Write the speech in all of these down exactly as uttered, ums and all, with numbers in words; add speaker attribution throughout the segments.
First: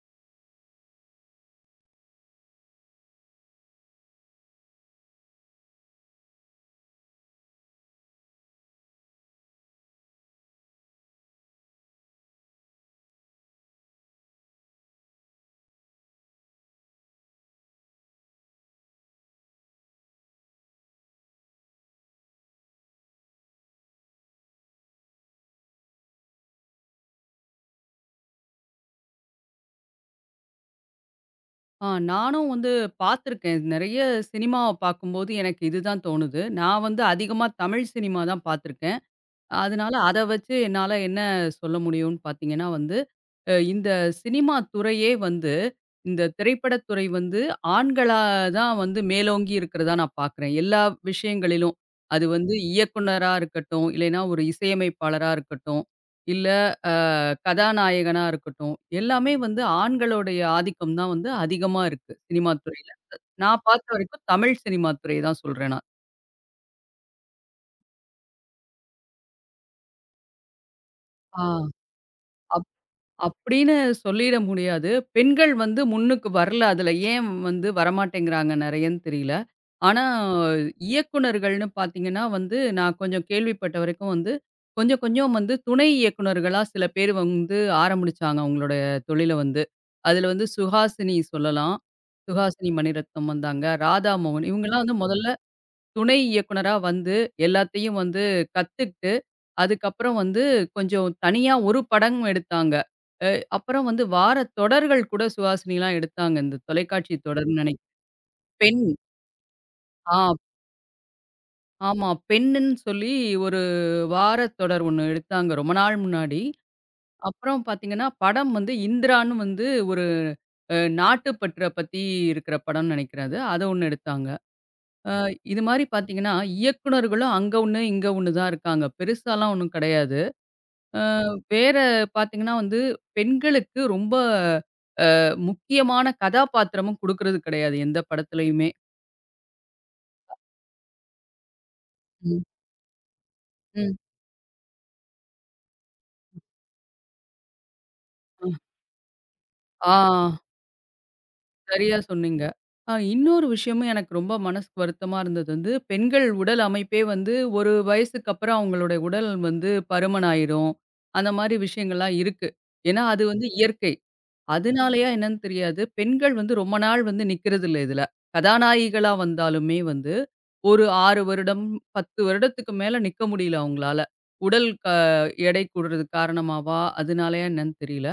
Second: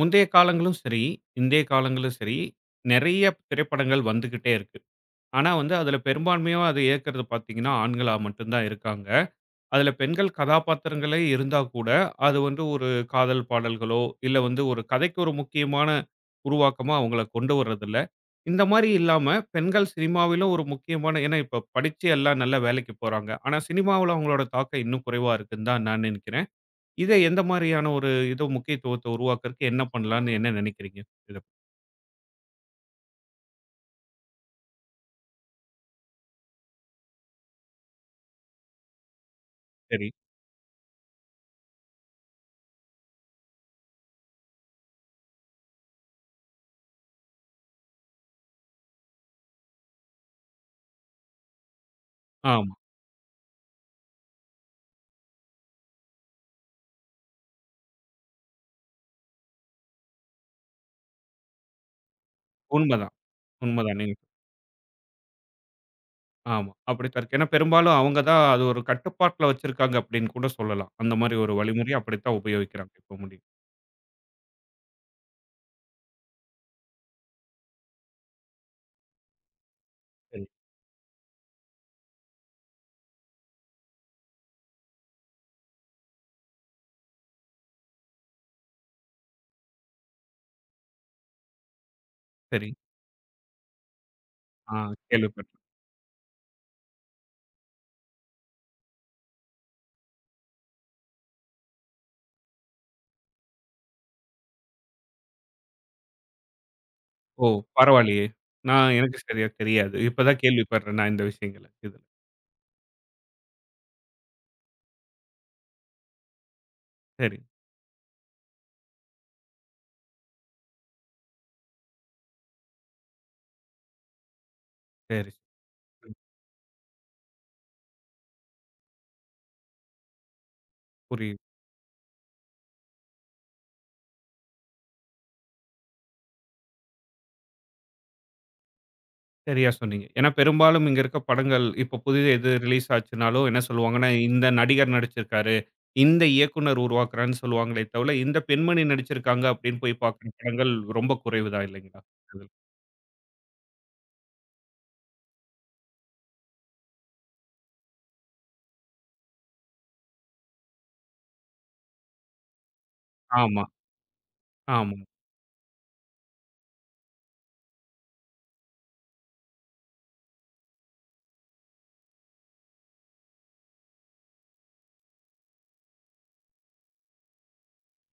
Speaker 1: முந்தைய காலங்களும் சரி, இந்திய காலங்களும் சரி, நெறைய திரைப்படங்கள் வந்துகிட்டே இருக்கு. ஆனா வந்து அதில பெரும்பான்மையா அத இயக்குறது பார்த்தீங்கன்னா, ஆண்களா மட்டும் தான் இருக்காங்க. அதில பெண்கள் கதாபாத்திரங்களே இருந்தா கூட, அது வந்து ஒரு காதல் பாடல்களோ, இல்ல வந்து ஒரு கதைக்கு ஒரு முக்கியமான உருவாக்கமா அவங்கள கொண்டு வர்றதில்ல. இந்த மாரி இல்லாம பெண்கள் சினிமாவிலும் ஒரு முக்கியமான ஏன்னா இப்ப படிச்சு எல்லாம் நல்ல வேலைக்கு போறாங்க. ஆனா சினிமாவுல அவங்களோட தாக்கம் இன்னும் குறைவா இருக்குன்னு தான் நான் நெனைக்கிறேன். இத எந்த மாரியான ஒரு இது முக்கியத்துவத்த உருவாக்குறதுக்கு என்ன பண்ணலான்னு என்ன நினைக்கிறீங்க? இத
Speaker 2: ஆ நானும் வந்து பார்த்துருக்கேன். நெறைய சினிமாவ பார்க்கும்போது எனக்கு இதுதான் தோணுது. நான் வந்து அதிகமா தமிழ் சினிமா தான் பார்த்துருக்கேன். அதனால
Speaker 1: சரி.
Speaker 2: அத வச்சு என்னால என்ன சொல்ல முடியும்னு பார்த்தீங்கன்னா வந்து, அ இந்த சினிமா துறையே வந்து, இந்த திரைப்படத் துறை வந்து ஆண்களா தான் வந்து மேலோங்கி இருக்கிறதா நான் பார்க்குறேன். எல்லா விஷயங்களிலும். அது வந்து
Speaker 1: ஆமா.
Speaker 2: இயக்குனரா இருக்கட்டும், இல்லைன்னா ஒரு இசையமைப்பாளரா இருக்கட்டும், இல்ல அ கதாநாயகனா இருக்கட்டும். எல்லாமே வந்து ஆண்களுடைய ஆதிக்கம் தான் வந்து அதிகமா இருக்கு, சினிமா துறையில.
Speaker 1: உண்மதான்.
Speaker 2: நான் பார்த்த
Speaker 1: உண்மதான். நீங்க
Speaker 2: வரைக்கும்
Speaker 1: சொ-
Speaker 2: தமிழ் சினிமா துறைய தான் சொல்றேன் நான்.
Speaker 1: ஆமா. அப்படித்தான் இருக்கு. ஏன்னா பெரும்பாலும் அவங்க தான் அது ஒரு கட்டுப்பாட்டுல வச்சிருக்காங்க அப்படின்னு கூட சொல்லலாம். அந்த மாரி
Speaker 2: ஆ.
Speaker 1: ஒரு வழிமுறைய அப்படித்தான் உபயோகிக்கிறாங்க இப்ப முடியும்.
Speaker 2: அப்படின்னு சொல்லிட முடியாது. பெண்கள் வந்து முன்னுக்கு வரல அதுல. ஏன் வந்து வரமாட்டேங்கிறாங்க நெறையன்னு தெரியல. ஆனா
Speaker 1: சரி,
Speaker 2: இயக்குனர்கள்னு பார்த்தீங்கன்னா வந்து, நான் கொஞ்சம் கேள்விப்பட்ட வரைக்கும் வந்து, கொஞ்சம் கொஞ்சம் வந்து துணை இயக்குனர்களா சில பேர் வந்து ஆரம்பிச்சாங்க அவங்களுடைய தொழில வந்து. அதுல வந்து சுஹாசினி சொல்லலாம்.
Speaker 1: சரி.
Speaker 2: சுஹாசினி மணிரத்னம் வந்தாங்க. ராதாமோகன்
Speaker 1: ஆ
Speaker 2: இவங்கலாம் வந்து முதல்ல
Speaker 1: கேள்விப்பட்டேன்.
Speaker 2: துணை இயக்குனரா வந்து எல்லாத்தையும் வந்து கத்துக்கிட்டு அதுக்கப்புறம் வந்து கொஞ்சம் தனியா ஒரு படம் எடுத்தாங்க. அ அப்புறம் வந்து வார தொடர்கள் கூட சுஹாசினிலாம் எடுத்தாங்க. இந்த தொலைக்காட்சி
Speaker 1: ஓ!
Speaker 2: தொடர்ன்னு நினைக்
Speaker 1: பரவாயில்லையே!
Speaker 2: பெண்.
Speaker 1: நான் எனக்கு சரியா தெரியாது.
Speaker 2: ஆ
Speaker 1: இப்ப தான் கேள்விப்படுறேன் நான் இந்த விஷயங்கள. இதுல.
Speaker 2: ஆமா. பெண்ணுன்னு சொல்லி ஒரு வார தொடர் ஒண்ணு எடுத்தாங்க ரொம்ப நாள் முன்னாடி.
Speaker 1: சரி,
Speaker 2: அப்புறம் பார்த்தீங்கன்னா, படம் வந்து இந்திரான்னு வந்து ஒரு அ நாட்டுப்பற்ற பத்தி இருக்கிற படம்னு நினைக்கிறேன் அது. அத ஒண்ணு எடுத்தாங்க. அ
Speaker 1: சரி.
Speaker 2: இது மாரி
Speaker 1: ம்.
Speaker 2: பார்த்தீங்கன்னா, இயக்குனர்களும் அங்க ஒண்ணு, இங்க ஒண்ணு தான் இருக்காங்க. பெருசாலாம் ஒண்ணும் கிடையாது.
Speaker 1: புரியுது.
Speaker 2: வேற பார்த்தீங்கன்னா வந்து பெண்களுக்கு ரொம்ப முக்கியமான கதாபாத்திரமும் குடுக்குறது கிடையாது, எந்த படத்துலயுமே.
Speaker 1: சரியா சொன்னீங்க. ஏன்னா, பெரும்பாலும் இங்க இருக்க படங்கள் இப்போ புதிது
Speaker 2: ம்.
Speaker 1: எது ரிலீஸ் ஆச்சுனாலும் என்ன
Speaker 2: ம்.
Speaker 1: சொல்லுவாங்கன்னா, இந்த நடிகர் நடிச்சிருக்காரு, இந்த இயக்குனர் உருவாக்குறான்னு சொல்லுவாங்களே தவிர, இந்த பெண்மணி நடிச்சிருக்காங்க அப்படின்னு
Speaker 2: ஆ,
Speaker 1: போய் பார்க்குற படங்கள் ரொம்ப குறைவு தான்
Speaker 2: சரியா
Speaker 1: இல்லைங்களா?
Speaker 2: சொன்னீங்க.
Speaker 1: இதில.
Speaker 2: அ இன்னொரு விஷயமும் எனக்கு ரொம்ப மனசுக்கு வருத்தமா இருந்தது வந்து, பெண்கள் உடல் அமைப்பே வந்து ஒரு வயசுக்கு அப்புறம் அவங்களுடைய உடல் வந்து பருமன் ஆயிரும். அந்த மாரி விஷயங்கள்லாம் இருக்கு. ஏன்னா, அது வந்து
Speaker 1: ஆமா,
Speaker 2: இயற்கை.
Speaker 1: ஆமா,
Speaker 2: அதனாலயா என்னன்னு தெரியாது. பெண்கள் வந்து ரொம்ப நாள் வந்து நிக்கிறதில்ல இதுல. கதாநாயகிகளா வந்தாலுமே வந்து, ஒரு ஆறு வருடம், பத்து வருடத்துக்கு மேல நிக்க முடியல அவங்களால. உடல் க எடை கூடுறதுக்கு காரணமாவா? அதனாலயா என்னன்னு தெரியல.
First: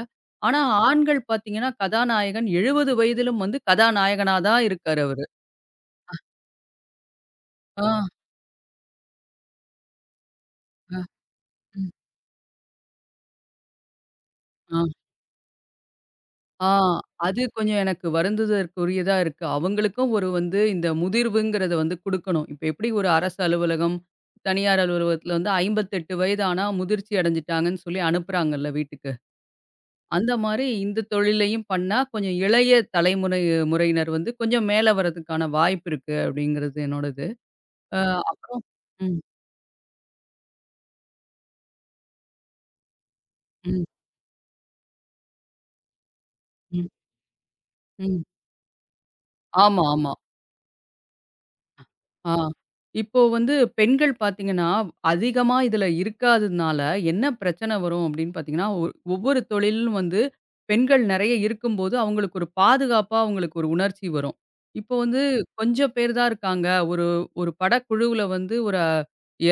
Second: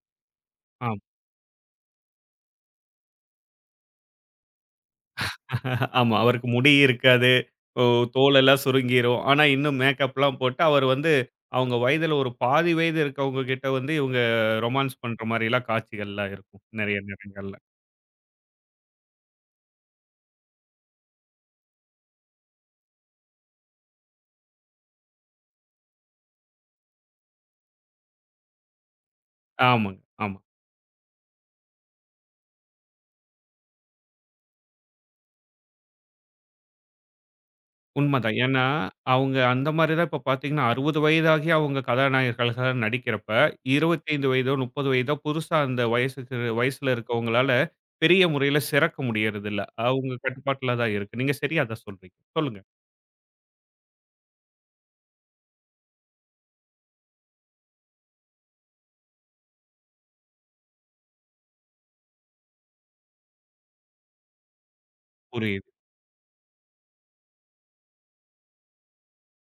Speaker 2: ஆனா
Speaker 1: ஆமா,
Speaker 2: ஆண்கள் பாத்தீங்கன்னா, கதாநாயகன் எழுபது வயதிலும் வந்து கதாநாயகனா தான் இருக்காரு அவரு.
Speaker 1: ஆமா. அவருக்கு முடி இருக்காது. ஓ
Speaker 2: ஆ,
Speaker 1: தோலெல்லாம் சுருங்கிரும். ஆனா, இன்னும் மேக்கப்லாம் போட்டு அவர்
Speaker 2: அ,
Speaker 1: வந்து அவங்க
Speaker 2: ம்.
Speaker 1: வயதில ஒரு பாதி வயது இருக்கவங்க கிட்ட வந்து இவங்க
Speaker 2: ஆ.
Speaker 1: ரொமான்ஸ் பண்ற மாரிலாம் காட்சிகள்லாம் இருக்கும்.
Speaker 2: ஆ.
Speaker 1: நெறைய
Speaker 2: அது
Speaker 1: நேரங்கள்ல.
Speaker 2: கொஞ்சம் எனக்கு வருந்துதற்குரியதா இருக்கு. அவங்களுக்கும் ஒரு வந்து இந்த முதிர்வுங்கிறத வந்து குடுக்கணும். இப்ப எப்படி ஒரு அரசு அலுவலகம், தனியார் அலுவலகத்துல வந்து ஐம்பத்தி எட்டு வயது ஆனா முதிர்ச்சி அடைஞ்சுட்டாங்கன்னு சொல்லி அனுப்புறாங்கல்ல வீட்டுக்கு.
Speaker 1: ஆமாங்க,
Speaker 2: அந்த
Speaker 1: ஆமா.
Speaker 2: மாரி இந்த தொழிலையும் பண்ணா, கொஞ்சம் இளைய தலைமுறை முறையினர் வந்து கொஞ்சம் மேல வரதுக்கான வாய்ப்பு இருக்கு அப்படிங்கிறது என்னோடது. அ
Speaker 1: உண்மதான்.
Speaker 2: அப்புறம்
Speaker 1: ஏன்னா,
Speaker 2: ம்,
Speaker 1: அவங்க அந்த மாரி தான் இப்ப பார்த்தீங்கன்னா, அறுபது வயதாகி அவங்க கதாநாயகர்களா நடிக்கிறப்ப,
Speaker 2: ம்,
Speaker 1: இருபத்தி ஐந்து வயதோ, முப்பது வயதோ புதுசா அந்த வயசுக்கு
Speaker 2: ம்,
Speaker 1: வயசுல இருக்கவங்களால பெரிய
Speaker 2: ம்.
Speaker 1: முறையில சிறக்க முடியறதில்ல.
Speaker 2: ஆமா,
Speaker 1: அவங்க
Speaker 2: ஆமா.
Speaker 1: கட்டுப்பாட்டுல தான் இருக்கு. நீங்க சரியா தான் சொல்றீங்க.
Speaker 2: ஆ.
Speaker 1: சொல்லுங்க.
Speaker 2: இப்போ வந்து பெண்கள் பார்த்தீங்கன்னா, அதிகமா இதுல இருக்காததுனால என்ன பிரச்சனை வரும் அப்படின்னு பார்த்தீங்கன்னா, ஒ ஒவ்வொரு தொழிலும் வந்து பெண்கள் நெறைய இருக்கும்போது, அவங்களுக்கு ஒரு பாதுகாப்பா அவங்களுக்கு ஒரு உணர்ச்சி வரும். இப்போ வந்து
Speaker 1: புரியுது.
Speaker 2: கொஞ்சம் பேர் தான் இருக்காங்க. ஒரு ஒரு படக்குழுவுல வந்து ஒரு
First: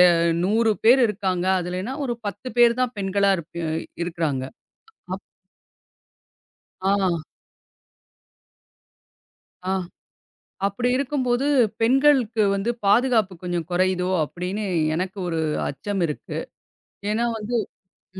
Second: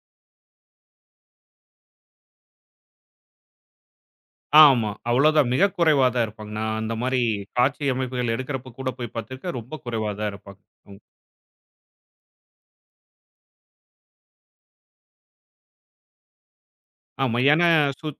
Speaker 2: எ நூறு பேர் இருக்காங்க. அதுலன்னா ஒரு பத்து பேர் தான் பெண்களா இருப் இருக்கிறாங்க.
Speaker 1: ஆமா.
Speaker 2: அப்
Speaker 1: அவ்வளோதான். மிக குறைவா தான் இருப்பாங்க. நான் அந்த மாரி
Speaker 2: ஆ,
Speaker 1: காட்சி அமைப்புகள் எடுக்கிறப்ப கூட போய் பார்த்திருக்கேன். ரொம்ப
Speaker 2: ஆ.
Speaker 1: குறைவா தான் இருப்பாங்க.
Speaker 2: அப்படி இருக்கும்போது பெண்களுக்கு வந்து பாதுகாப்பு கொஞ்சம் குறையுதோ அப்படின்னு எனக்கு ஒரு அச்சம் இருக்கு. ஏன்னா
Speaker 1: ஆமா.
Speaker 2: வந்து
Speaker 1: ஏன்னா,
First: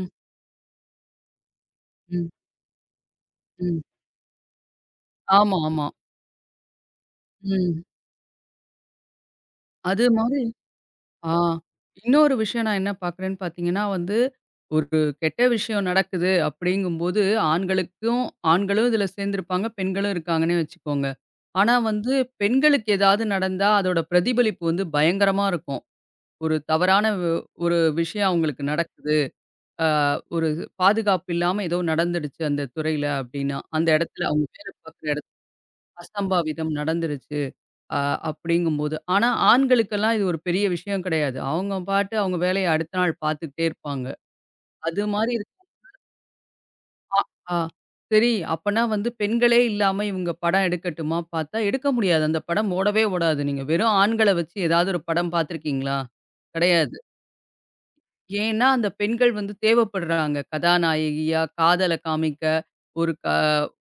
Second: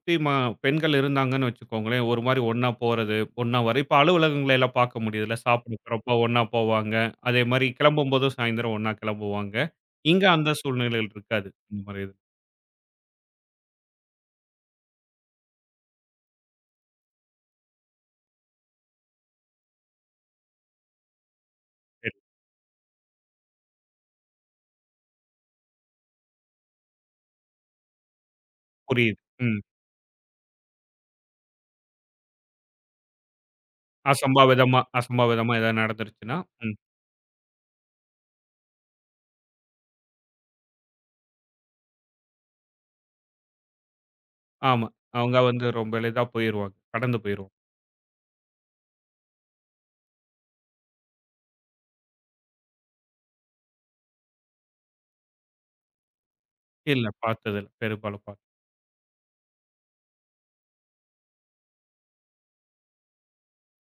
Speaker 2: ம்,
Speaker 1: ம பெண்கள் இருந்தாங்கன்னு வச்சுக்கோங்களேன், ஒரு
Speaker 2: ம்,
Speaker 1: மாரி ஒண்ணா போறது, ஒண்ணா வர
Speaker 2: ம்.
Speaker 1: இப்ப அலுவலகங்கள எல்லாம் பார்க்க முடியுதுல்ல.
Speaker 2: ஆமா,
Speaker 1: சாப்பிட
Speaker 2: ஆமா.
Speaker 1: போறப்ப ஒண்ணா போவாங்க. அதே மாரி
Speaker 2: ம்.
Speaker 1: கிளம்பும்போதும் சாயந்தரம் ஒண்ணா கிளம்புவாங்க.
Speaker 2: அது
Speaker 1: இங்க
Speaker 2: மாதிரி
Speaker 1: அந்த சூழ்நிலைகள்
Speaker 2: ஆ.
Speaker 1: இருக்காது. இந்த மாரி இது.
Speaker 2: இன்னொரு விஷயம் நான் என்ன பார்க்குறேன்னு பார்த்தீங்கன்னா வந்து, ஒரு கெட்ட விஷயம் நடக்குது அப்படிங்கும்போது, ஆண்களுக்கும் ஆண்களும் இதில சேர்ந்திருப்பாங்க, பெண்களும் இருக்காங்கன்னே வச்சுக்கோங்க. ஆனா வந்து
Speaker 1: சரி,
Speaker 2: பெண்களுக்கு ஏதாவது நடந்தா அதோட பிரதிபலிப்பு வந்து பயங்கரமா இருக்கும். ஒரு தவறான வ் ஒரு விஷயம் அவங்களுக்கு நடக்குது.
Speaker 1: புரியுது. ம்.
Speaker 2: ஆ ஒரு பாதுகாப்பு இல்லாம ஏதோ நடந்துடுச்சு அந்த துறையில அப்படின்னா, அந்த இடத்துல அவங்க வேலை
Speaker 1: அசம்பாவிதமா
Speaker 2: பார்க்குற இடத்துல
Speaker 1: அசம்பாவிதமா ஏதாவது நடந்துருச்சுன்னா,
Speaker 2: அசம்பாவிதம்
Speaker 1: ம்.
Speaker 2: நடந்துருச்சு. அ அப்படிங்கும்போது. ஆனா, ஆண்களுக்கெல்லாம் இது ஒரு பெரிய விஷயம் கிடையாது. அவங்க பாட்டு அவங்க வேலைய அடுத்த நாள் பார்த்துக்கிட்டே இருப்பாங்க.
Speaker 1: ஆமா.
Speaker 2: அது மாரி
Speaker 1: அவங்க
Speaker 2: இரு
Speaker 1: வந்து ரொம்ப எளிதா போயிருவாங்க. கடந்து
Speaker 2: அ
Speaker 1: போயிருவாங்க.
Speaker 2: ஆ சரி அப்பன்னா வந்து பெண்களே இல்லாம இவங்க படம் எடுக்கட்டுமா பார்த்தா, எடுக்க முடியாது. அந்த படம் ஓடவே ஓடாது. நீங்க வெறும் ஆண்கள வச்சு ஏதாவது ஒரு படம் பார்த்துருக்கீங்களா? கிடையாது.
Speaker 1: இல்ல பார்த்ததில்ல. பெரும்பாலும் பா
Speaker 2: ஏன்னா, அந்த பெண்கள் வந்து தேவைப்படுறாங்க. கதாநாயகியா, காதல காமிக்க, ஒரு க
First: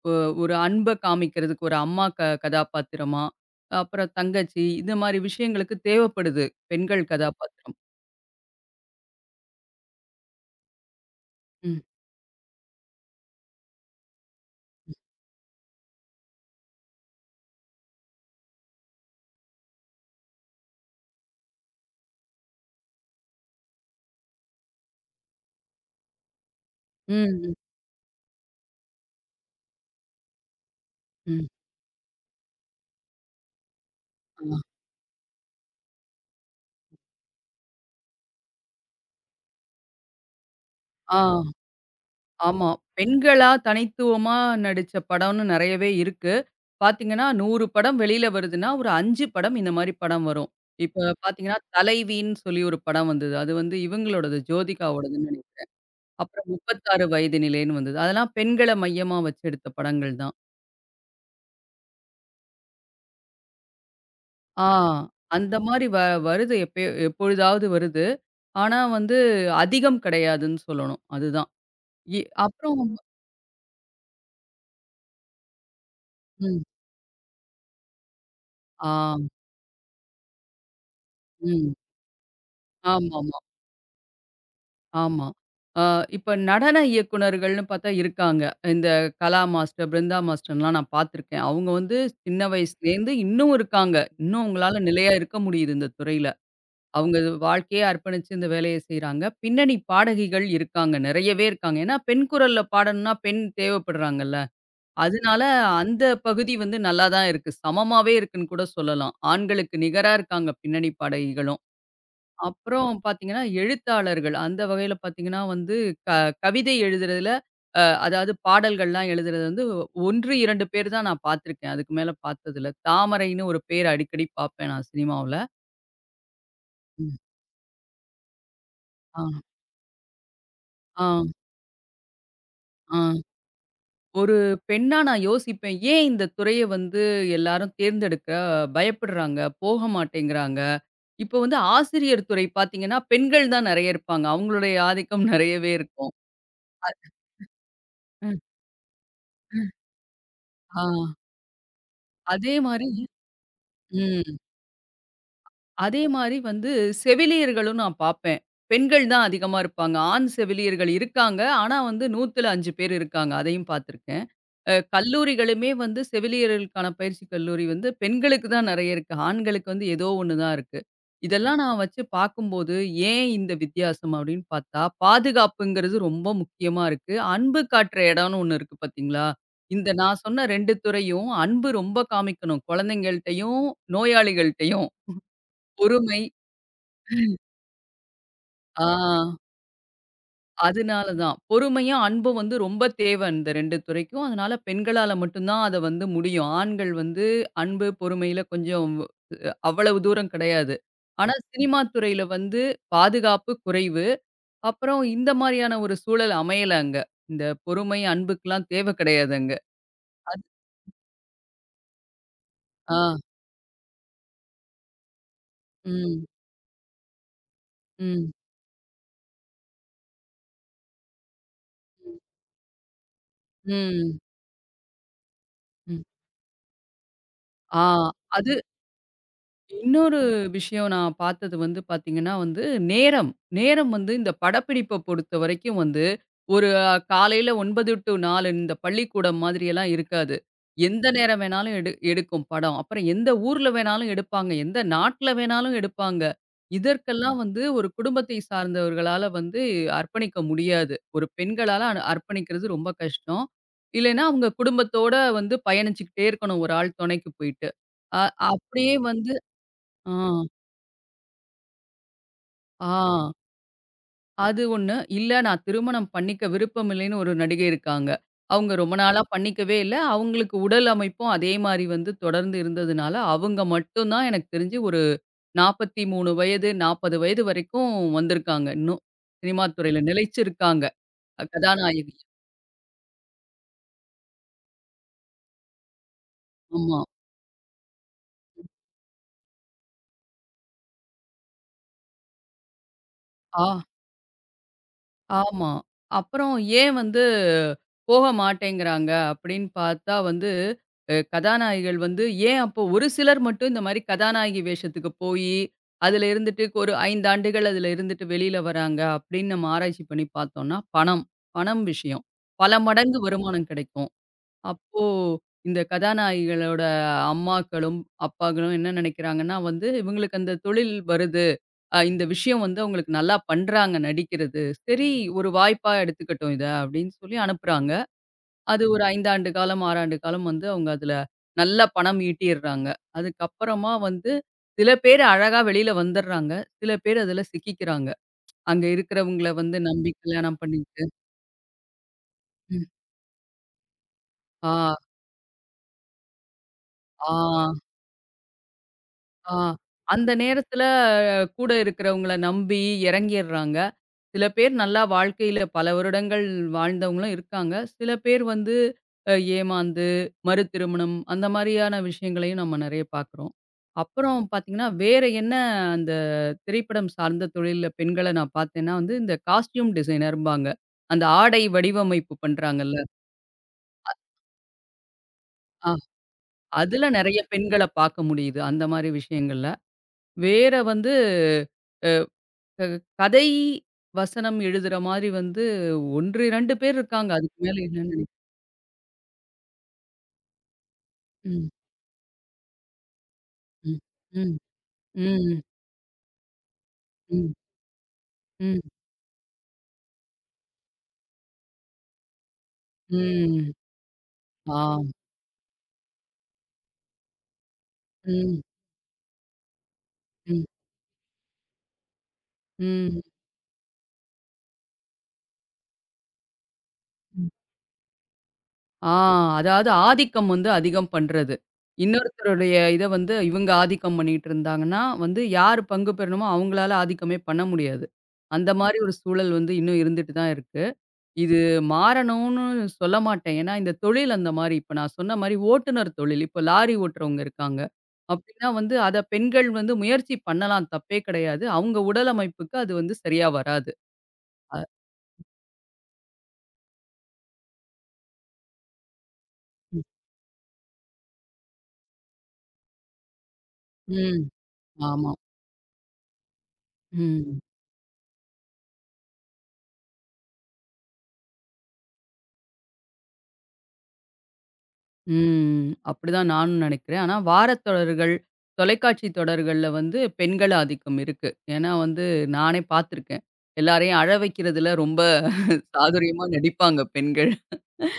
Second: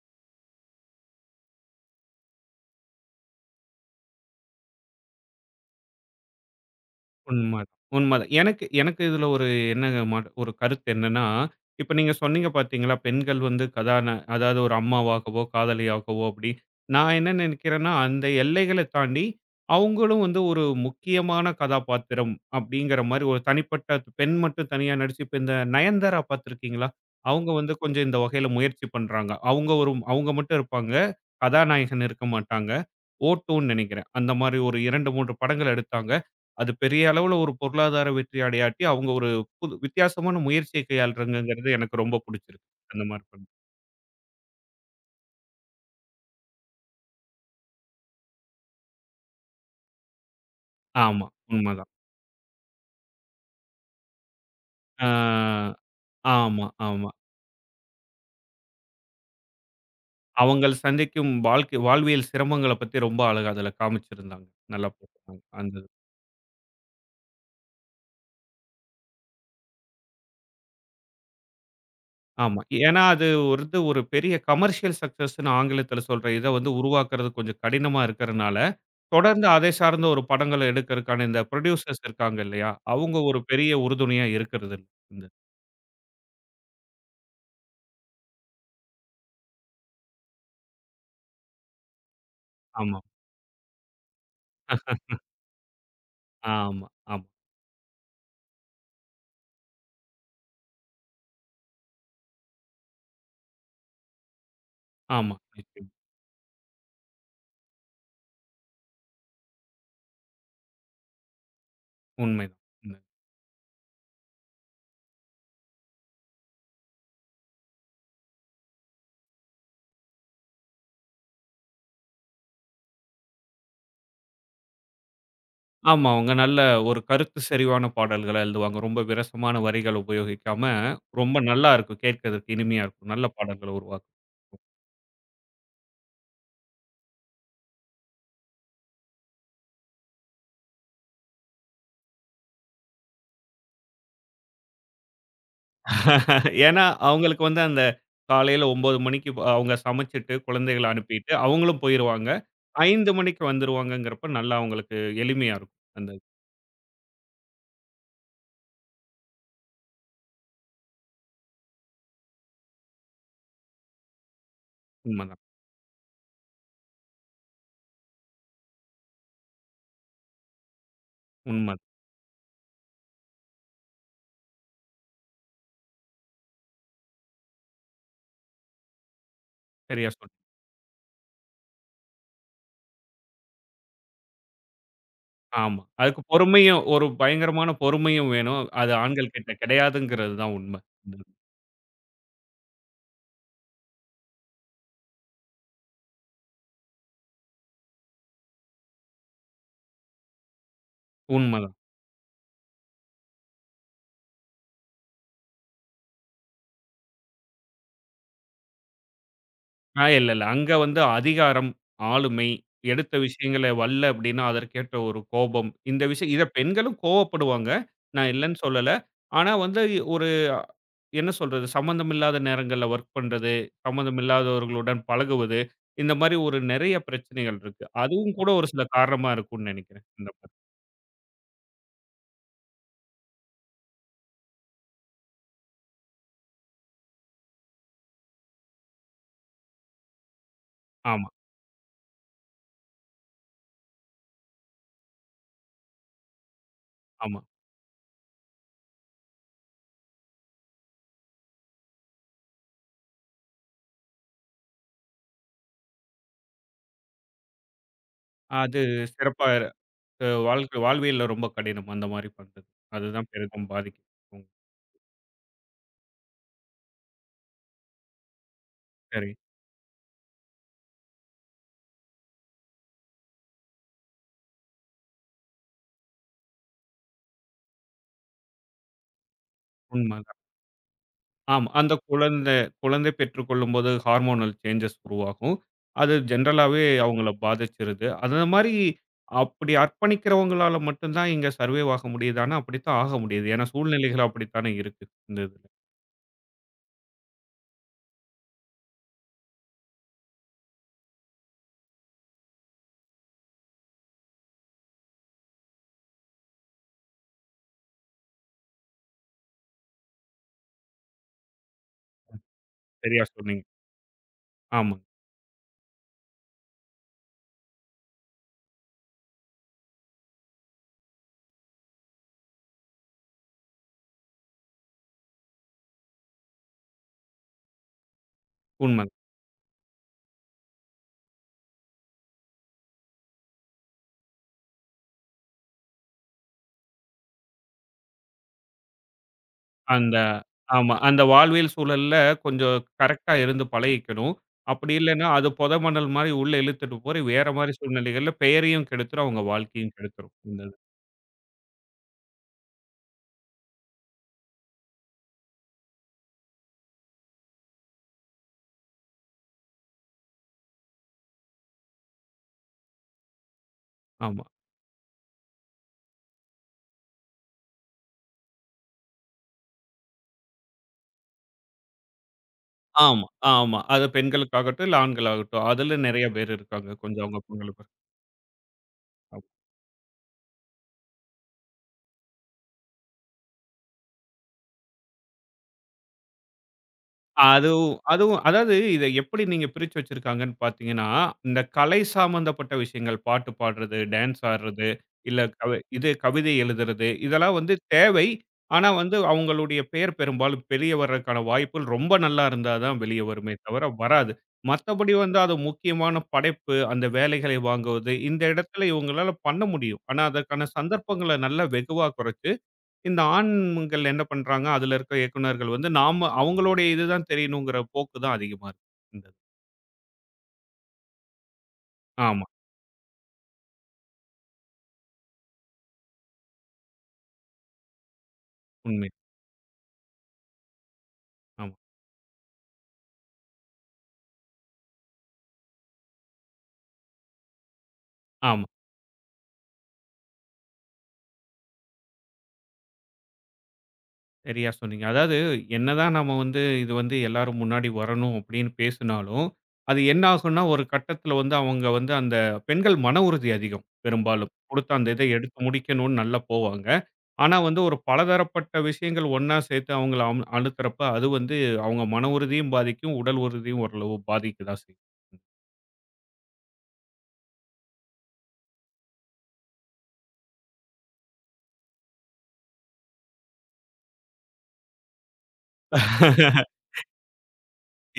Speaker 2: ஒ ஒரு அன்ப காமிக்கிறதுக்கு ஒரு அம்மா க கதாபாத்திரமா, அப்புறம் தங்கச்சி இந்த மாரி விஷயங்களுக்கு தேவைப்படுது. பெண்கள்
Speaker 1: உண்மதான்,
Speaker 2: கதாபாத்திரம்.
Speaker 1: உண்மதான். எனக்கு எனக்கு இதுல ஒரு என்ன மாட் ஒரு கருத்து என்னன்னா,
Speaker 2: ம்.
Speaker 1: இப்ப நீங்க சொன்னீங்க பார்த்தீங்களா, பெண்கள் வந்து கதான அதாவது ஒரு அம்மாவாகவோ, காதலியாகவோ அப்படி. நான் என்ன நினைக்கிறேன்னா, அந்த எல்லைகளை தாண்டி அவங்களும் வந்து ஒரு முக்கியமான கதாபாத்திரம் அப்படிங்கிற மாரி ஒரு தனிப்பட்ட பெண் மட்டும் தனியா நடிச்சு, இப்ப இந்த நயன்தாரா பார்த்துருக்கீங்களா?
Speaker 2: ம்.
Speaker 1: அவங்க
Speaker 2: ம்.
Speaker 1: வந்து கொஞ்சம் இந்த வகையில முயற்சி பண்றாங்க. அவங்க ஒரு அவங்க மட்டும் இருப்பாங்க.
Speaker 2: ம்.
Speaker 1: கதாநாயகன் இருக்க மாட்டாங்க. "ஓ2" ன்னு நினைக்கிறேன். அந்த மாரி ஒரு இரண்டு, மூன்று படங்கள் எடுத்தாங்க. அது பெரிய அளவுல ஒரு பொருளாதார வெற்றி அடையாட்டி, அவங்க ஒரு புது வித்தியாசமான முயற்சிய
Speaker 2: ஆ. ஆ.
Speaker 1: கையாளுறாங்கங்கிறது எனக்கு ரொம்ப புடிச்சிருக்கு.
Speaker 2: ஆமா.
Speaker 1: அந்த மாரி பண்
Speaker 2: பெண்களா தனித்துவமா நடிச்ச படம்னு நெறையவே இருக்கு. பார்த்தீங்கன்னா, நூறு படம் வெளியில வருதுன்னா, ஒரு அஞ்சு படம் இந்த மாரி படம் வரும். இப்ப
Speaker 1: ஆமா,
Speaker 2: பார்த்தீங்கன்னா,
Speaker 1: உண்மதான்.
Speaker 2: தலைவின்னு சொல்லி ஒரு படம் வந்தது. அது வந்து இவங்களோடது ஜோதிகாவோடதுன்னு நெனைக்கிறேன்.
Speaker 1: ஆ,
Speaker 2: அப்புறம்
Speaker 1: ஆமா,
Speaker 2: முப்பத்தி ஆறு
Speaker 1: ஆமா.
Speaker 2: வயது நிலைன்னு வந்தது. அதெல்லாம் பெண்கள மையமா வச்சு எடுத்த படங்கள் தான்.
Speaker 1: அவங்கள் சந்திக்கும் வாழ்க்கை வாழ்வியல் சிரமங்கள பத்தி ரொம்ப அழகா அதுல காமிச்சிருந்தாங்க.
Speaker 2: ஆ
Speaker 1: நல்லா போட்டிருந்தாங்க.
Speaker 2: அந்த
Speaker 1: அந்த இது.
Speaker 2: மாரி வ வருது எப்பயோ எப்பொழுதாவது வருது. ஆனா வந்து அதிகம் கிடையாதுன்னு சொல்லணும். அதுதான். இ
Speaker 1: ஆமா.
Speaker 2: அப்புறம்
Speaker 1: ஏன்னா, அது வந்து ஒரு பெரிய கமர்ஷியல் சக்சஸ்ன்னு ஆங்கிலத்தில சொல்ற இத
Speaker 2: ம்.
Speaker 1: வந்து உருவாக்குறது கொஞ்சம் கடினமா இருக்கறனால,
Speaker 2: ஆ.
Speaker 1: தொடர்ந்து அதை சார்ந்த ஒரு படங்கள எடுக்கறக்கான இந்த
Speaker 2: ம்.
Speaker 1: புரொடியூசர்ஸ் இருக்காங்க இல்லையா? அவங்க
Speaker 2: ஆமாமா, ஆமா.
Speaker 1: ஒரு பெரிய உறுதுணையா இருக்கறதில்ல. இந்த
Speaker 2: ஆமா ஆ இப்ப நடன இயக்குனர்கள்னு பார்த்தா இருக்காங்க. இந்த கலா மாஸ்டர், பிருந்தா மாஸ்டர்லாம் நான் பார்த்துருக்கேன். அவங்க வந்து சின்ன
Speaker 1: ஆமா.
Speaker 2: வயசுலேருந்து இன்னும் இருக்காங்க. இன்னும் அவங்களால நிலையா இருக்க முடியுது இந்த துறையில.
Speaker 1: ஆமா,
Speaker 2: அவங்க
Speaker 1: ஆமா,
Speaker 2: இது வாழ்க்கையே அர்ப்பணிச்சு இந்த வேலைய செய்றாங்க. பின்னணி பாடகிகள் இருக்காங்க. நெறையவே இருக்காங்க. ஏன்னா, பெண் குரல்ல பாடணும்னா பெண் தேவைப்படுறாங்கல்ல.
Speaker 1: ஆமா.
Speaker 2: அதனால
Speaker 1: நிச்சயமா.
Speaker 2: அந்த பகுதி வந்து நல்லா தான் இருக்கு. சமமாவே இருக்குன்னு கூட சொல்லலாம். ஆண்களுக்கு நிகரா இருக்காங்க பின்னணி பாடகிகளும்.
Speaker 1: உண்மைதான்.
Speaker 2: அப்புறம்
Speaker 1: உண்மை.
Speaker 2: பார்த்தீங்கன்னா, எழுத்தாளர்கள் அந்த வகையில பார்த்தீங்கன்னா வந்து க கவிதை எழுதுறதுல அ அதாவது பாடல்கள்லாம் எழுதுறது வந்து ஒண்ணு, இரண்டு பேர் தான் நான் பார்த்துருக்கேன். அதுக்கு மேல பார்த்ததில்ல. தாமரைன்னு ஒரு பேர் அடிக்கடி பார்ப்பேன் நான் சினிமாவுல.
Speaker 1: ஆமா, அவங்க நல்ல ஒரு
Speaker 2: ம்.
Speaker 1: கருத்து சரிவான பாடல்களா எழுதுவாங்க. ரொம்ப
Speaker 2: ஆ,
Speaker 1: விரசமான வரிகள உபயோகிக்காம,
Speaker 2: ஆ,
Speaker 1: ரொம்ப நல்லா இருக்கும். கேட்கறதுக்கு இனிமையா
Speaker 2: ஆ.
Speaker 1: இருக்கும். நல்ல பாடல்கள உருவாக்குவாங்க.
Speaker 2: ஒரு பெண்ணா நான் யோசிப்பேன். ஏன் இந்த துறைய வந்து எல்லாரும் தேர்ந்தெடுக்க பயப்படுறாங்க? போக மாட்டேங்கிறாங்க? இப்போ வந்து ஆசிரியர் துறை பார்த்தீங்கன்னா, பெண்கள் தான் நெறைய இருப்பாங்க. அவங்களுடைய ஆதிக்கம் நெறையவே இருக்கும்.
Speaker 1: ஏன்னா, அவங்களுக்கு வந்து அந்த
Speaker 2: ம்.
Speaker 1: காலையில ஒன்பது மணிக்கு ப அவங்க சமைச்சுட்டு,
Speaker 2: ஆ.
Speaker 1: குழந்தைகள அனுப்பிட்டு, அவங்களும் போயிருவாங்க.
Speaker 2: அதே மாரி
Speaker 1: ஐந்து மணிக்கு வந்துருவாங்கங்கிறப்ப,
Speaker 2: ம்.
Speaker 1: நல்லா அவங்களுக்கு எளிமையா இருக்கும்.
Speaker 2: அதே
Speaker 1: அந்த இது.
Speaker 2: மாரி வந்து செவிலியர்களும் நான் பார்ப்பேன். பெண்கள் தான் அதிகமா இருப்பாங்க. ஆண் செவிலியர்கள் இருக்காங்க. ஆனா வந்து 100ல அஞ்சு பேர் இருக்காங்க. அதையும் பார்த்துருக்கேன். அ
Speaker 1: உண்மதான்.
Speaker 2: கல்லூரிகளுமே வந்து செவிலியர்களுக்கான பயிற்சி கல்லூரி வந்து பெண்களுக்கு தான் நெறைய இருக்கு. ஆண்களுக்கு வந்து ஏதோ ஒண்ணு தான் இருக்கு. இதெல்லாம்
Speaker 1: உண்ம.
Speaker 2: நான் வச்சு பார்க்கும்போது, ஏன் இந்த வித்தியாசம் அப்டின்னு பார்த்தா, பாதுகாப்புங்கிறது ரொம்ப முக்கியமா இருக்கு. அன்பு காட்டுற இடம்னு ஒண்ணு இருக்கு பார்த்தீங்களா? இந்த
Speaker 1: சரியா
Speaker 2: நான்
Speaker 1: சொன்னீங்க.
Speaker 2: சொன்ன ரெண்டு துறையும் அன்பு ரொம்ப காமிக்கணும். குழந்தைங்கள்ட்டயும், நோயாளிகள்ட்டயும்
Speaker 1: ஆமா. அதுக்கு
Speaker 2: பொறுமை.
Speaker 1: பொறுமையும் ஒரு பயங்கரமான பொறுமையும் வேணும்.
Speaker 2: ஆ.
Speaker 1: அது ஆண்கள் கிட்ட கிடையாதுங்கிறது தான் உண்ம.
Speaker 2: அதனால தான். பொறுமையும், அன்பும் வந்து ரொம்ப தேவை இந்த ரெண்டு துறைக்கும். அதனால பெண்களால மட்டும் தான் அத வந்து முடியும். ஆண்கள் வந்து அன்பு, பொறுமையில கொஞ்சம் அவ்வளவு தூரம் கிடையாது. ஆனா,
Speaker 1: உண்மதான்.
Speaker 2: சினிமா துறையில வந்து பாதுகாப்பு குறைவு. அப்புறம் இந்த மாரியான ஒரு சூழல் அமையல அங்க. இந்த பொறுமை, அன்புக்குலாம் தேவை கிடையாது அங்க.
Speaker 1: ஆ இல்ல,
Speaker 2: அது
Speaker 1: இல்ல. அங்க வந்து அதிகாரம், ஆளுமை, எடுத்த
Speaker 2: ஆ.
Speaker 1: விஷயங்கள வல்ல அப்டின்னா, அதற்கேற்ற ஒரு கோபம். இந்த
Speaker 2: ம்.
Speaker 1: விஷயம் இத பெண்களும் கோவப்படுவாங்க. நான்
Speaker 2: ம்.
Speaker 1: இல்லன்னு சொல்லல. ஆனா வந்து ஒரு என்ன சொல்றது? சம்மந்தம்
Speaker 2: ம்.
Speaker 1: இல்லாத நேரங்கள்ல வொர்க் பண்றது,
Speaker 2: ம்.
Speaker 1: சம்மந்தம் இல்லாதவர்களுடன் பழகுவது,
Speaker 2: ம்.
Speaker 1: இந்த மாரி ஒரு நெறைய பிரச்சனைகள்
Speaker 2: ஆ.
Speaker 1: இருக்கு. அதுவும் கூட
Speaker 2: அது
Speaker 1: ஒரு சில காரணமா இருக்கும்னு நெனைக்கிறேன்.
Speaker 2: இன்னொரு
Speaker 1: இந்த மாரி.
Speaker 2: விஷயம் நான் பார்த்தது வந்து பார்த்தீங்கன்னா வந்து, நேரம். நேரம் வந்து இந்த படப்பிடிப்ப பொறுத்தவரைக்கும் வந்து, ஒரு அஹ், காலையில ஒன்பது டூ நாலு இந்த பள்ளிக்கூடம் மாதிரியெல்லாம் இருக்காது. எந்த
Speaker 1: ஆமா,
Speaker 2: நேரம் வேணாலும் எடு எடுக்கும் படம். அப்புறம் எந்த ஊர்ல வேணாலும் எடுப்பாங்க. எந்த நாட்ல வேணாலும் எடுப்பாங்க. இதற்கெல்லாம்
Speaker 1: ஆமா.
Speaker 2: வந்து ஒரு குடும்பத்தை சார்ந்தவர்களால வந்து அர்ப்பணிக்க முடியாது. ஒரு பெண்களால அ அர்ப்பணிக்கிறது ரொம்ப கஷ்டம். இல்லைன்னா அவங்க குடும்பத்தோட வந்து பயணிச்சுக்கிட்டே இருக்கணும் ஒரு ஆள் துணைக்கு போயிட்டு. அ
Speaker 1: அது
Speaker 2: அப்படியே வந்து
Speaker 1: சிறப்பா
Speaker 2: ஆ,
Speaker 1: அ வாழ்க்கை வாழ்வியல்ல ரொம்ப கடினம். அந்த மாரி பண்றது. அதுதான்
Speaker 2: ஆ.
Speaker 1: பெரிதும் பாதிக்கும். ம்.
Speaker 2: அது ஒண்ணு. இல்ல நான் திருமணம் பண்ணிக்க விருப்பம் இல்லைன்னு ஒரு நடிகை இருக்காங்க. அவங்க ரொம்ப நாளா
Speaker 1: சரி.
Speaker 2: பண்ணிக்கவே இல்ல. அவங்களுக்கு உடல் அமைப்பும் அதே மாரி வந்து தொடர்ந்து இருந்ததுனால, அவங்க மட்டும் தான் எனக்கு தெரிஞ்சு ஒரு நாற்பத்தி மூணு வயது, நாற்பது வயது வரைக்கும் வந்திருக்காங்க இன்னும். சினிமா துறையில
Speaker 1: உண்ம.
Speaker 2: நிலைச்சிருக்காங்க. அஹ்
Speaker 1: ஆமா. அந்த
Speaker 2: கதாநாயகி.
Speaker 1: குழந்தை குழந்தை பெற்றுக்கொள்ளும்போது ஹார்மோனல் சேஞ்சஸ் உருவாகும். அது ஜென்ரலாவே
Speaker 2: ஆமா.
Speaker 1: அவங்கள பாதிச்சிருது. அந்த மாரி அப்படி அர்ப்பணிக்கிறவங்களால மட்டும் தான் இங்க சர்வைவ் ஆக முடியுதான்னா, அப்படித்தான் ஆக முடியுது.
Speaker 2: ஆ.
Speaker 1: ஏன்னா சூழ்நிலைகள் அப்படித்தானே இருக்கு இந்த இதுல.
Speaker 2: ஆமா. அப்புறம் ஏன் வந்து போக மாட்டேங்கிறாங்க அப்படின்னு பார்த்தா வந்து, அ கதாநாயகிகள் வந்து ஏன் அப்போ ஒரு சிலர் மட்டும் இந்த மாரி கதாநாயகி வேஷத்துக்கு போயி, அதுல இருந்துட்டு ஒரு ஐந்து ஆண்டுகள் அதுல இருந்துட்டு வெளியில வராங்க அப்படின்னு நம்ம ஆராய்ச்சி பண்ணி பார்த்தோம்னா, பணம். பணம் விஷயம். பல மடங்கு
Speaker 1: சரியா சொன்னீங்க.
Speaker 2: வருமானம் கிடைக்கும்.
Speaker 1: ஆமா.
Speaker 2: அப்போ இந்த கதாநாயகிகளோட அம்மாக்களும், அப்பாக்களும் என்ன நினைக்கிறாங்கன்னா வந்து, இவங்களுக்கு அந்த தொழில் வருது. அ இந்த விஷயம் வந்து அவங்களுக்கு நல்லா பண்றாங்க நடிக்கிறது. சரி ஒரு வாய்ப்பா எடுத்துக்கட்டும் இத அப்படின்னு சொல்லி அனுப்புறாங்க. அது ஒரு
Speaker 1: உண்ம.
Speaker 2: ஐந்து ஆண்டு காலம், ஆறு ஆண்டு காலம் வந்து அவங்க அதுல நல்லா பணம் ஈட்டிர்றாங்க. அதுக்கப்புறமா வந்து சில பேர் அழகா வெளியில வந்துர்றாங்க. சில பேர் அதுல சிக்கிக்கிறாங்க. அங்க இருக்கிறவங்கள வந்து நம்பி
Speaker 1: அந்த
Speaker 2: கல்யாணம்
Speaker 1: ஆமா.
Speaker 2: பண்ணிட்டு
Speaker 1: அந்த வாழ்வியல் சூழல்ல கொஞ்சம்
Speaker 2: ம்.
Speaker 1: கரெக்ட்டா இருந்து பழகிக்கணும். அப்படி
Speaker 2: ஆ,
Speaker 1: இல்லன்னா, அது பொத மணல் மாரி உள்ள இழுத்துட்டு போய் வேற மாரி
Speaker 2: ஆ.
Speaker 1: சூழ்நிலைகள்ல பெயரையும் கெடுத்துரும், அவங்க
Speaker 2: ஆ.
Speaker 1: வாழ்க்கையும்
Speaker 2: அந்த
Speaker 1: கெடுத்துரும். இந்த இது.
Speaker 2: நேரத்துல அஹ், கூட இருக்கிறவங்கள நம்பி இறங்கிர்றாங்க. சில பேர் நல்லா வாழ்க்கையில பல வருடங்கள் வாழ்ந்தவங்களும் இருக்காங்க. சில பேர் வந்து அ ஏமாந்து, மறு திருமணம் அந்த மாரியான விஷயங்களையும் நம்ம நெறைய பார்க்குறோம். அப்புறம்
Speaker 1: ஆமா.
Speaker 2: பார்த்தீங்கன்னா, வேற என்ன அந்த திரைப்படம் சார்ந்த தொழில்ல பெண்கள நான் பார்த்தேன்னா வந்து, இந்த காஸ்டியூம் டிசைனர்ம்பாங்க. அந்த ஆடை வடிவமைப்பு பண்றாங்கல்ல.
Speaker 1: ஆமா, ஆமா. அது பெண்களுக்காகட்டும், இல்ல ஆண்களாகட்டும்.
Speaker 2: ஆ.
Speaker 1: அதுல நெறைய பேர் இருக்காங்க.
Speaker 2: அதுல
Speaker 1: கொஞ்சம்
Speaker 2: நெறைய
Speaker 1: அவங்க
Speaker 2: பெண்கள
Speaker 1: பங்களிப்பு.
Speaker 2: பார்க்க முடியுது. அந்த மாரி விஷயங்கள்ல. வேற வந்து கதை, வசனம் எழுதுற மாரி வந்து ஒண்ணு, இரண்டு பேர் இருக்காங்க. அதுக்கு மேல
Speaker 1: அதுவும்
Speaker 2: இல்லன்னு நினைக்கிறேன்.
Speaker 1: அதுவும் அதாவது இத எப்படி நீங்க பிரிச்சு வச்சிருக்காங்கன்னு பார்த்தீங்கன்னா, இந்த
Speaker 2: ம்,
Speaker 1: கலை சாம்மந்தப்பட்ட விஷயங்கள் பாட்டு பாடுறது,
Speaker 2: ம்,
Speaker 1: டான்ஸ்
Speaker 2: ம்,
Speaker 1: ஆடுறது, இல்ல
Speaker 2: ம்,
Speaker 1: கவ இது கவிதை எழுதுறது,
Speaker 2: ம்,
Speaker 1: இதெல்லாம் வந்து தேவை.
Speaker 2: ம்,
Speaker 1: ஆனா வந்து அவங்களுடைய பெயர் பெரும்பாலும் வெளிய வர்றதுக்கான வாய்ப்புகள் ரொம்ப நல்லா இருந்தா தான் வெளிய வருமே
Speaker 2: ம்.
Speaker 1: தவிர வராது.
Speaker 2: ஆ.
Speaker 1: மத்தபடி வந்து அது முக்கியமான படைப்பு, அந்த வேலைகளை வாங்குவது, இந்த
Speaker 2: ம்,
Speaker 1: இடத்துல இவங்களால பண்ண முடியும். ஆனா
Speaker 2: ம்,
Speaker 1: அதற்கான சந்தர்ப்பங்கள நல்லா வெகுவா குறைச்சு இந்த
Speaker 2: ம்,
Speaker 1: ஆண்கள் என்ன பண்றாங்க, அதுல இருக்க இயக்குனர்கள் வந்து நாம அவங்களுடைய இதுதான்
Speaker 2: ம்.
Speaker 1: தெரியணுங்கிற போக்கு தான் அதிகமா இருக்கு.
Speaker 2: ஆ
Speaker 1: இந்த இது.
Speaker 2: அதாவது ஆதிக்கம் வந்து அதிகம் பண்றது.
Speaker 1: ஆமா,
Speaker 2: இன்னொருத்தருடைய இத வந்து இவங்க ஆதிக்கம் பண்ணிட்டு இருந்தாங்கன்னா, வந்து யார் பங்கு பெறணுமோ அவங்களால ஆதிக்கமே பண்ண முடியாது. அந்த மாரி
Speaker 1: உண்மை.
Speaker 2: ஒரு சூழல் வந்து இன்னும் இருந்துட்டு தான் இருக்கு. இது
Speaker 1: ஆமா,
Speaker 2: மாறணும்னு சொல்ல மாட்டேன். ஏன்னா, இந்த தொழில் அந்த மாரி. இப்ப நான் சொன்ன மாரி ஓட்டுநர் தொழில். இப்ப லாரி ஓட்டுறவங்க இருக்காங்க.
Speaker 1: ஆமா.
Speaker 2: அப்டின்னா வந்து அத பெண்கள் வந்து முயற்சி பண்ணலாம். தப்பே கிடையாது. அவங்க உடல் அமைப்புக்கு அது வந்து சரியா வராது.
Speaker 1: சரியா
Speaker 2: அ
Speaker 1: சொன்னீங்க. அதாவது என்னதான் நாம வந்து இது வந்து எல்லாரும் முன்னாடி வரணும் அப்படின்னு பேசினாலும், அது என்ன ஆகும்னா ஒரு கட்டத்துல வந்து அவங்க வந்து அந்த பெண்கள் மன உறுதி அதிகம்
Speaker 2: ம்.
Speaker 1: பெரும்பாலும். கொடுத்த அந்த இதை
Speaker 2: ஆமா.
Speaker 1: எடுத்து முடிக்கணும்னு நல்லா போவாங்க. ஆனா
Speaker 2: ம்.
Speaker 1: வந்து ஒரு பலதரப்பட்ட விஷயங்கள் ஒண்ணா சேர்த்து அவங்கள அம் அழுத்துறப்ப அது வந்து அவங்க மன உறுதியும் பாதிக்கும், உடல் உறுதியும் ஓரளவு பாதிக்க தான் செய்யும்.
Speaker 2: ம். அப்டிதான் நானும் நெனைக்கிறேன். ஆனா வாரத் தொடர்கள், தொலைக்காட்சி தொடர்கள்ல வந்து பெண்கள் ஆதிக்கம் இருக்கு. ஏன்னா வந்து நானே பார்த்துருக்கேன். எல்லாரையும் அழ வைக்கிறதுல ரொம்ப சாதுரியமா நடிப்பாங்க பெண்கள்.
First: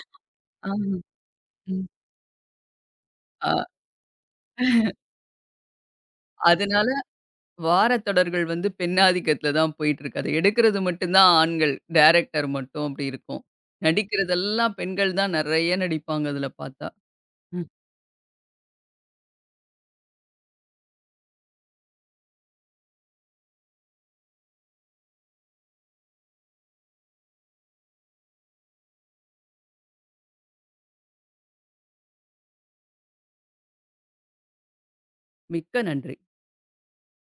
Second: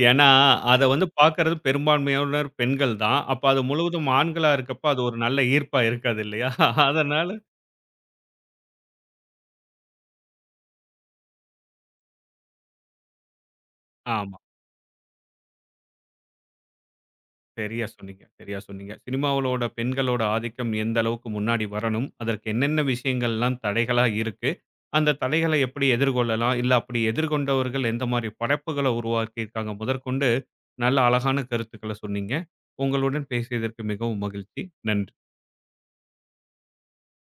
Speaker 1: ஏன்னா, அத
Speaker 2: ஆமா.
Speaker 1: வந்து பார்க்கிறது
Speaker 2: ம்.
Speaker 1: பெரும்பான்மையானோர் பெண்கள் தான். அப்ப அது
Speaker 2: ஆ.
Speaker 1: முழுவதும் ஆண்களா இருக்கப்ப, அது ஒரு நல்ல ஈர்ப்பா இருக்காது இல்லையா?
Speaker 2: அதனால
Speaker 1: அதனால
Speaker 2: வாரத்தொடர்கள் வந்து பெண்ணாதிக்கத்தில தான் போயிட்டுருக்கு. அத எடுக்கிறது மட்டும் தான் ஆண்கள். டைரக்டர் மட்டும் அப்படி இருக்கும்.
Speaker 1: ஆமா.
Speaker 2: நடிக்கிறதெல்லாம் பெண்கள் தான் நெறைய நடிப்பாங்க அதுல பார்த்தா. ம்,
Speaker 1: சரியா சொன்னீங்க, சரியா சொன்னீங்க. சினிமாவுலோட பெண்களோட ஆதிக்கம் எந்த அளவுக்கு முன்னாடி வரணும், அதற்கு என்னென்ன விஷயங்கள்லாம் தடைகளா இருக்கு, அந்த தடைகளை எப்படி எதிர்கொள்ளலாம், இல்ல அப்படி எதிர்கொண்டவர்கள் எந்த மாரி படைப்புகள உருவாக்கியிருக்காங்க முதற்கொண்டு, நல்ல அழகான கருத்துக்கள சொன்னீங்க. உங்களுடன் பேசியதற்கு மிகவும் மகிழ்ச்சி. நன்றி.
Speaker 2: மிக்க நன்றி.